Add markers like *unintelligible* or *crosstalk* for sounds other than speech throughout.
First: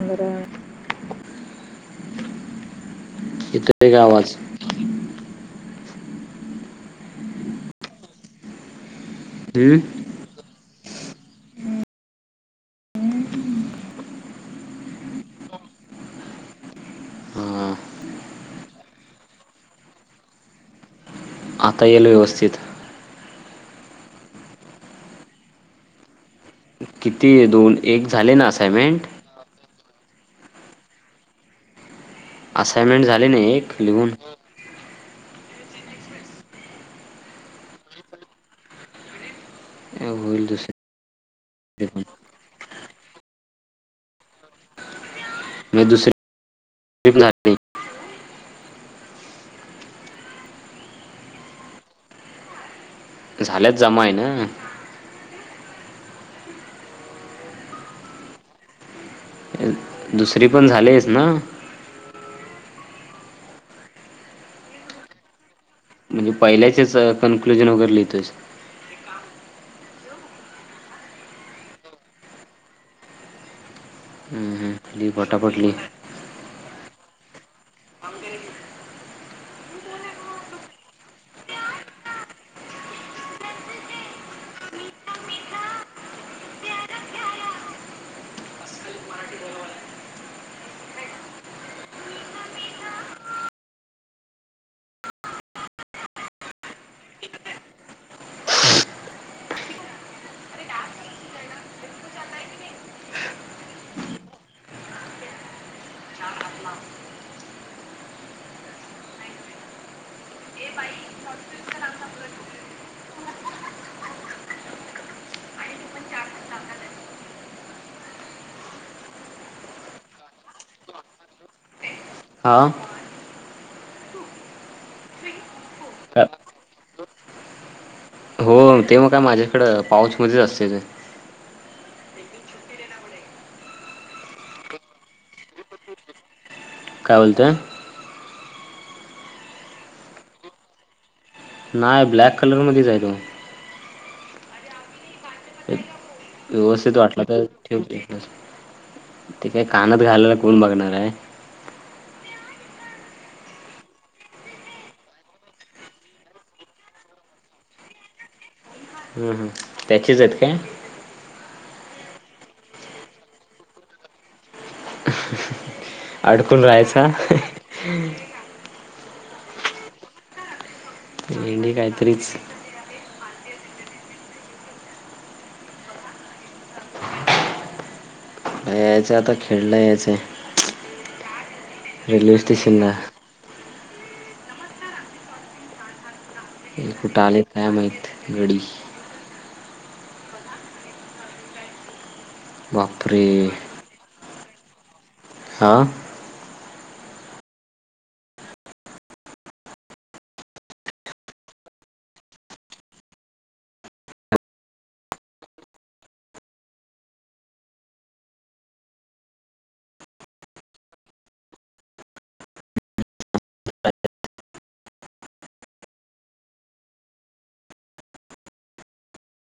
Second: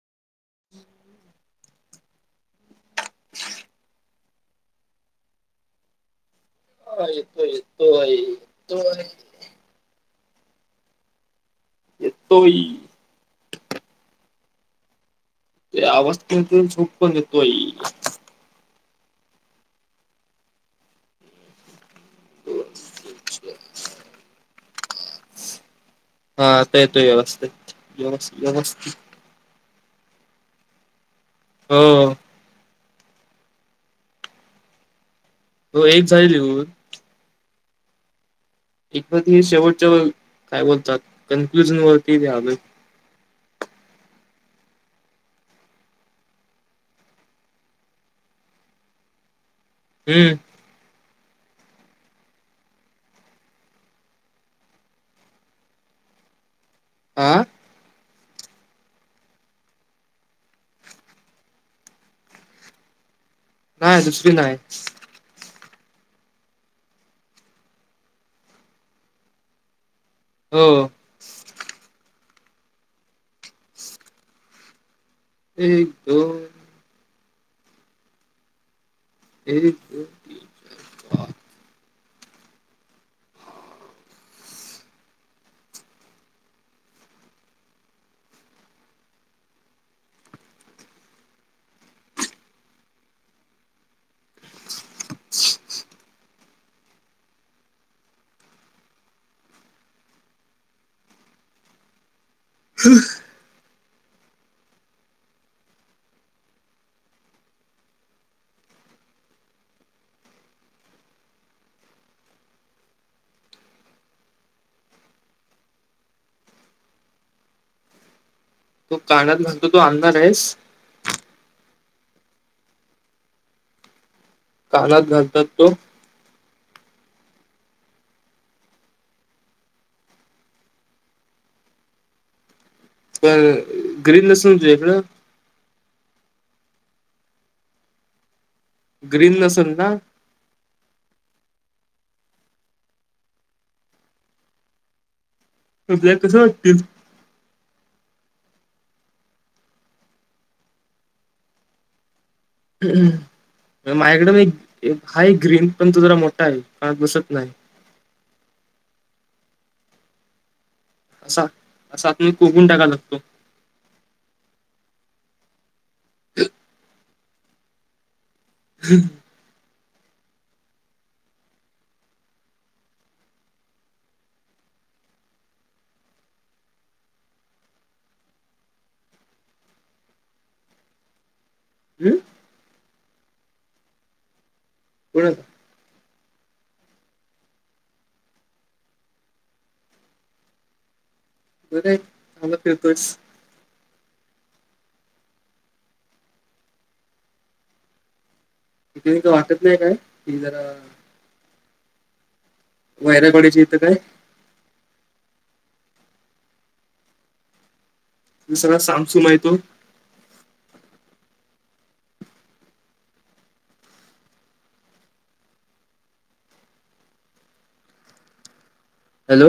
बरं येतोय का आवाज? हा येतोय येतोय येतोय. हम्म. येतोय. ते आवाज पण येतोय आणि झोप पण येतोय. हा, आता येईल व्यवस्थित. *unintelligible* *unintelligible* हा आता येतो किती व्यवस्थित दोन एक झाले व्यवस्थ ना व्यवस्थित असाइनमेंट हो. असाइनमेंट झाली नाही एक लिहून हो एक झाईल होन एकम शेवटच्या होईल काय दुसरी बोलतात कन्क्ल्युजन पण वरतीलं मग दुसरी पण झाली हम्म झालेच जमाय ना आ दुसरी पण झालीच ना नाही दुसरी नाही म्हणजे पहिल्याचेच कन्क्लुजन वगैरे लिहितोच हो हम्म, हम्म. लिह पटापट लिह एक दो एक द ह तू कानात म्हणतो तू आणणार आहेस हा कानात घालतात तो का- हो ते मग काय माझ्याकड पाऊच मध्येच असते ते पण ग्रीन लसणचकड काय बोलतोय ग्रीन नसल ना नाही ब्लॅक कलर मधच आहे तो तुला कसं वाटतील व्यवस्थित वाटला तर ठेवते ते काय कानात घालायला कोण बघणार आहे माझ्याकड म हा ग्रीन पण तू जरा मोठा आहे पण बसत नाही हम् हम त्याचीच आहेत काय अस आत मी कोकण टाका लागतो अडकून राहायचा हम्म ह दे काहीतरीच यायचं आता खेळलं यायचंय हम्म रेल्वे स्टेशनला कोुणा कुठे आले काय माहत गडी *inaudible* फिरतोयस बापरे आा तिथे का वाटत नाही काय कि जरा वैरागडीची येतं काय तसरा सॅमसंग इथून हॅलो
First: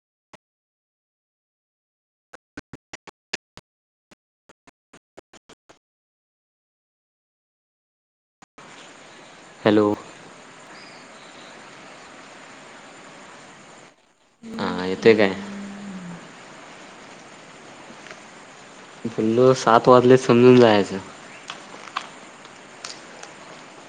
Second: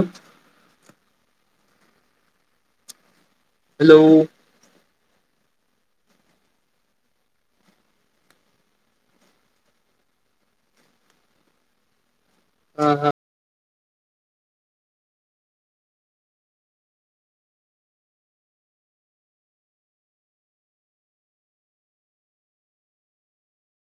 हॅलो हॅलो. ह हा. ह येते काय. पुलो सात वाजले समजून जायचं.